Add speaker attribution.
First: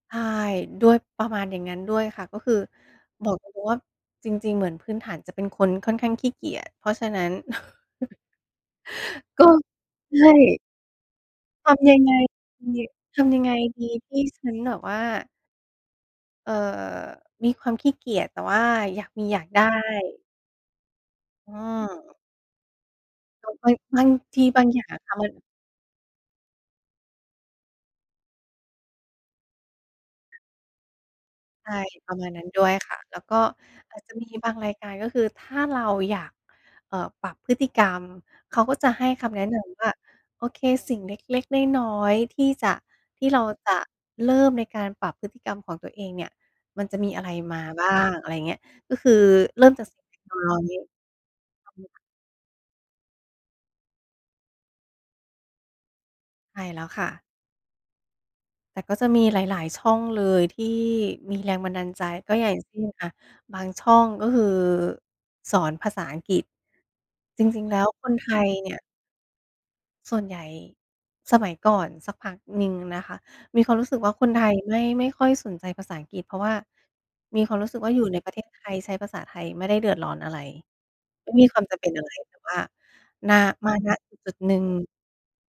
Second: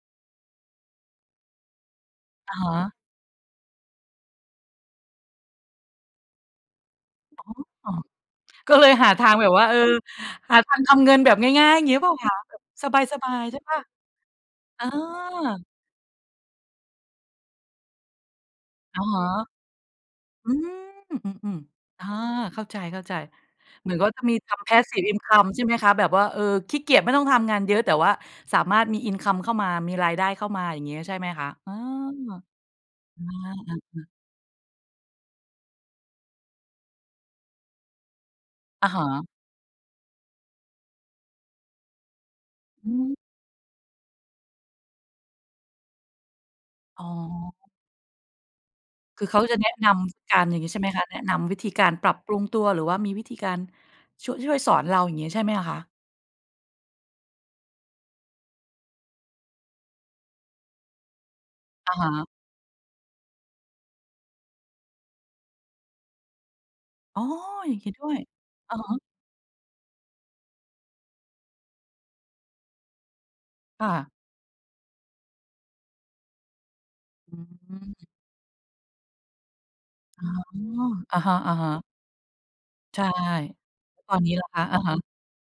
Speaker 1: ใช่ ด้วยประมาณอย่างนั้นด้วยค่ะ ก็ค
Speaker 2: อ
Speaker 1: ือ
Speaker 2: ะฮะ
Speaker 1: บอกตรง ๆ ว่า จริง ๆ เหมือนพื้นฐาน จะเป็นคนค่อนข้างขี้เกียจ เพราะฉะนั้น
Speaker 2: อ๋อ ก็เลยหาทาง
Speaker 1: ก
Speaker 2: แ
Speaker 1: ็
Speaker 2: บบว่า เออ
Speaker 1: ใช่
Speaker 2: หาทางทำเงินแบบง่
Speaker 1: ท
Speaker 2: าย ๆ
Speaker 1: ำย
Speaker 2: งี
Speaker 1: ั
Speaker 2: ้
Speaker 1: ง
Speaker 2: เปล
Speaker 1: ไ
Speaker 2: ่
Speaker 1: ง
Speaker 2: าคะ แบบ
Speaker 1: ทำยั
Speaker 2: ส
Speaker 1: ง
Speaker 2: บ
Speaker 1: ท
Speaker 2: า
Speaker 1: ำยั
Speaker 2: ย
Speaker 1: งไ
Speaker 2: ๆ
Speaker 1: ง
Speaker 2: ใช่เปล่
Speaker 1: ด
Speaker 2: า?
Speaker 1: ี ที่ฉันแบบ
Speaker 2: อา
Speaker 1: ว่า เอ่อ มีความขี้เกียจ แต่ว่า
Speaker 2: อ
Speaker 1: อ
Speaker 2: ะ
Speaker 1: ยาก
Speaker 2: ฮ
Speaker 1: มี
Speaker 2: ะ
Speaker 1: อยากได้
Speaker 2: อืม อื
Speaker 1: อ
Speaker 2: ม ๆ อา
Speaker 1: า
Speaker 2: เข้าใจ
Speaker 1: อุ๊ย
Speaker 2: ๆ เหมือน
Speaker 1: บ
Speaker 2: กั
Speaker 1: า
Speaker 2: บ
Speaker 1: ง
Speaker 2: ว่าจะมี
Speaker 1: ที
Speaker 2: ท
Speaker 1: บา
Speaker 2: ำ
Speaker 1: งอย่างอะ
Speaker 2: Passive
Speaker 1: ค่ะ มัน
Speaker 2: income ใช่ไหมคะ แบบว่า เออ ขี้เกียจไม่ต้องทำงานเยอะ แต่ว่าสามารถมี Income เข้ามา มีรายได้เข้ามา อย่างเงี้ยใช่ไหมคะ?
Speaker 1: ใ
Speaker 2: เ
Speaker 1: ช
Speaker 2: ออ
Speaker 1: ่ ประมาณนั้นด้วยค่ะ แล้
Speaker 2: อ
Speaker 1: วก็
Speaker 2: า อ
Speaker 1: อาจ
Speaker 2: า ๆ
Speaker 1: จะมีบางรายการ ก็คือถ้าเราอยาก เอ่อ ปรับพฤติกรรม เขาก็
Speaker 2: อ
Speaker 1: จ
Speaker 2: ะ
Speaker 1: ะ
Speaker 2: ฮ
Speaker 1: ให้
Speaker 2: ะ
Speaker 1: คำแนะนำว่า โอเค สิ่งเล็ก ๆ น้อย ๆ ที่จะ
Speaker 2: อืม
Speaker 1: ที่เราจะเริ่มในการปรับพฤติกรรมของตัวเองเนี่ย มันจะ
Speaker 2: อ๋
Speaker 1: ม
Speaker 2: อ
Speaker 1: ีอะไรมาบ้าง อะไรอย่างเงี้ย ก็คื
Speaker 2: ค
Speaker 1: อ
Speaker 2: ือเขาจะ
Speaker 1: เร
Speaker 2: แ
Speaker 1: ิ
Speaker 2: น
Speaker 1: ่
Speaker 2: ะ
Speaker 1: มจา
Speaker 2: น
Speaker 1: กส
Speaker 2: ำ
Speaker 1: ิ่ง
Speaker 2: ก
Speaker 1: น
Speaker 2: า
Speaker 1: ้อ
Speaker 2: ร อย่างงี้
Speaker 1: ย
Speaker 2: ใช่ไหมคะ แนะนำวิธีการปรับปรุงตัว หรือว่ามีวิธีการช่วย ช่วยสอนเรา อย่างงี้ใช่ไหมอะคะ?
Speaker 1: ใช่แล้วค่ะ แต่ก็จะมีหลาย ๆ ช่องเลย ที่มีแรงบันดา
Speaker 2: อ
Speaker 1: ล
Speaker 2: ะ
Speaker 1: ใจ
Speaker 2: ฮะ
Speaker 1: ก็อย่างเช่นอะ บางช่อง ก็คือสอนภาษาอังกฤษ
Speaker 2: อ๋อ
Speaker 1: จริง
Speaker 2: อ
Speaker 1: ๆ
Speaker 2: ย่
Speaker 1: แล
Speaker 2: า
Speaker 1: ้
Speaker 2: งนี
Speaker 1: ว
Speaker 2: ้ด้
Speaker 1: ค
Speaker 2: ว
Speaker 1: น
Speaker 2: ย
Speaker 1: ไทยเน
Speaker 2: อ
Speaker 1: ี่
Speaker 2: ะ
Speaker 1: ย
Speaker 2: ฮะ
Speaker 1: ส่วนใหญ่ สมัยก่อนสักพักหนึ่งนะคะ มีความ
Speaker 2: ค
Speaker 1: รู
Speaker 2: ่
Speaker 1: ้สึกว่
Speaker 2: ะ
Speaker 1: าคนไทยไม่ ไม่ค่อยสนใจภาษาอังกฤษ เพราะว่า
Speaker 2: อื
Speaker 1: มีความรู้สึกว่า อย
Speaker 2: ม
Speaker 1: ู่ในประเทศไทยใช้ภาษาไทยไม่ได้เดือดร้อน
Speaker 2: อ๋อ
Speaker 1: อะไร
Speaker 2: อะ
Speaker 1: ไม
Speaker 2: ฮ
Speaker 1: ่มีความ
Speaker 2: ะ
Speaker 1: จำ
Speaker 2: ๆ
Speaker 1: เป็นอะไร แต่ว่า
Speaker 2: ใช่
Speaker 1: นา มา ณ
Speaker 2: ตอน
Speaker 1: จ
Speaker 2: น
Speaker 1: ุ
Speaker 2: ี้
Speaker 1: ด
Speaker 2: ล่
Speaker 1: ๆ
Speaker 2: ะ
Speaker 1: หนึ
Speaker 2: ค
Speaker 1: ่
Speaker 2: ะ อะ
Speaker 1: ง
Speaker 2: ฮะ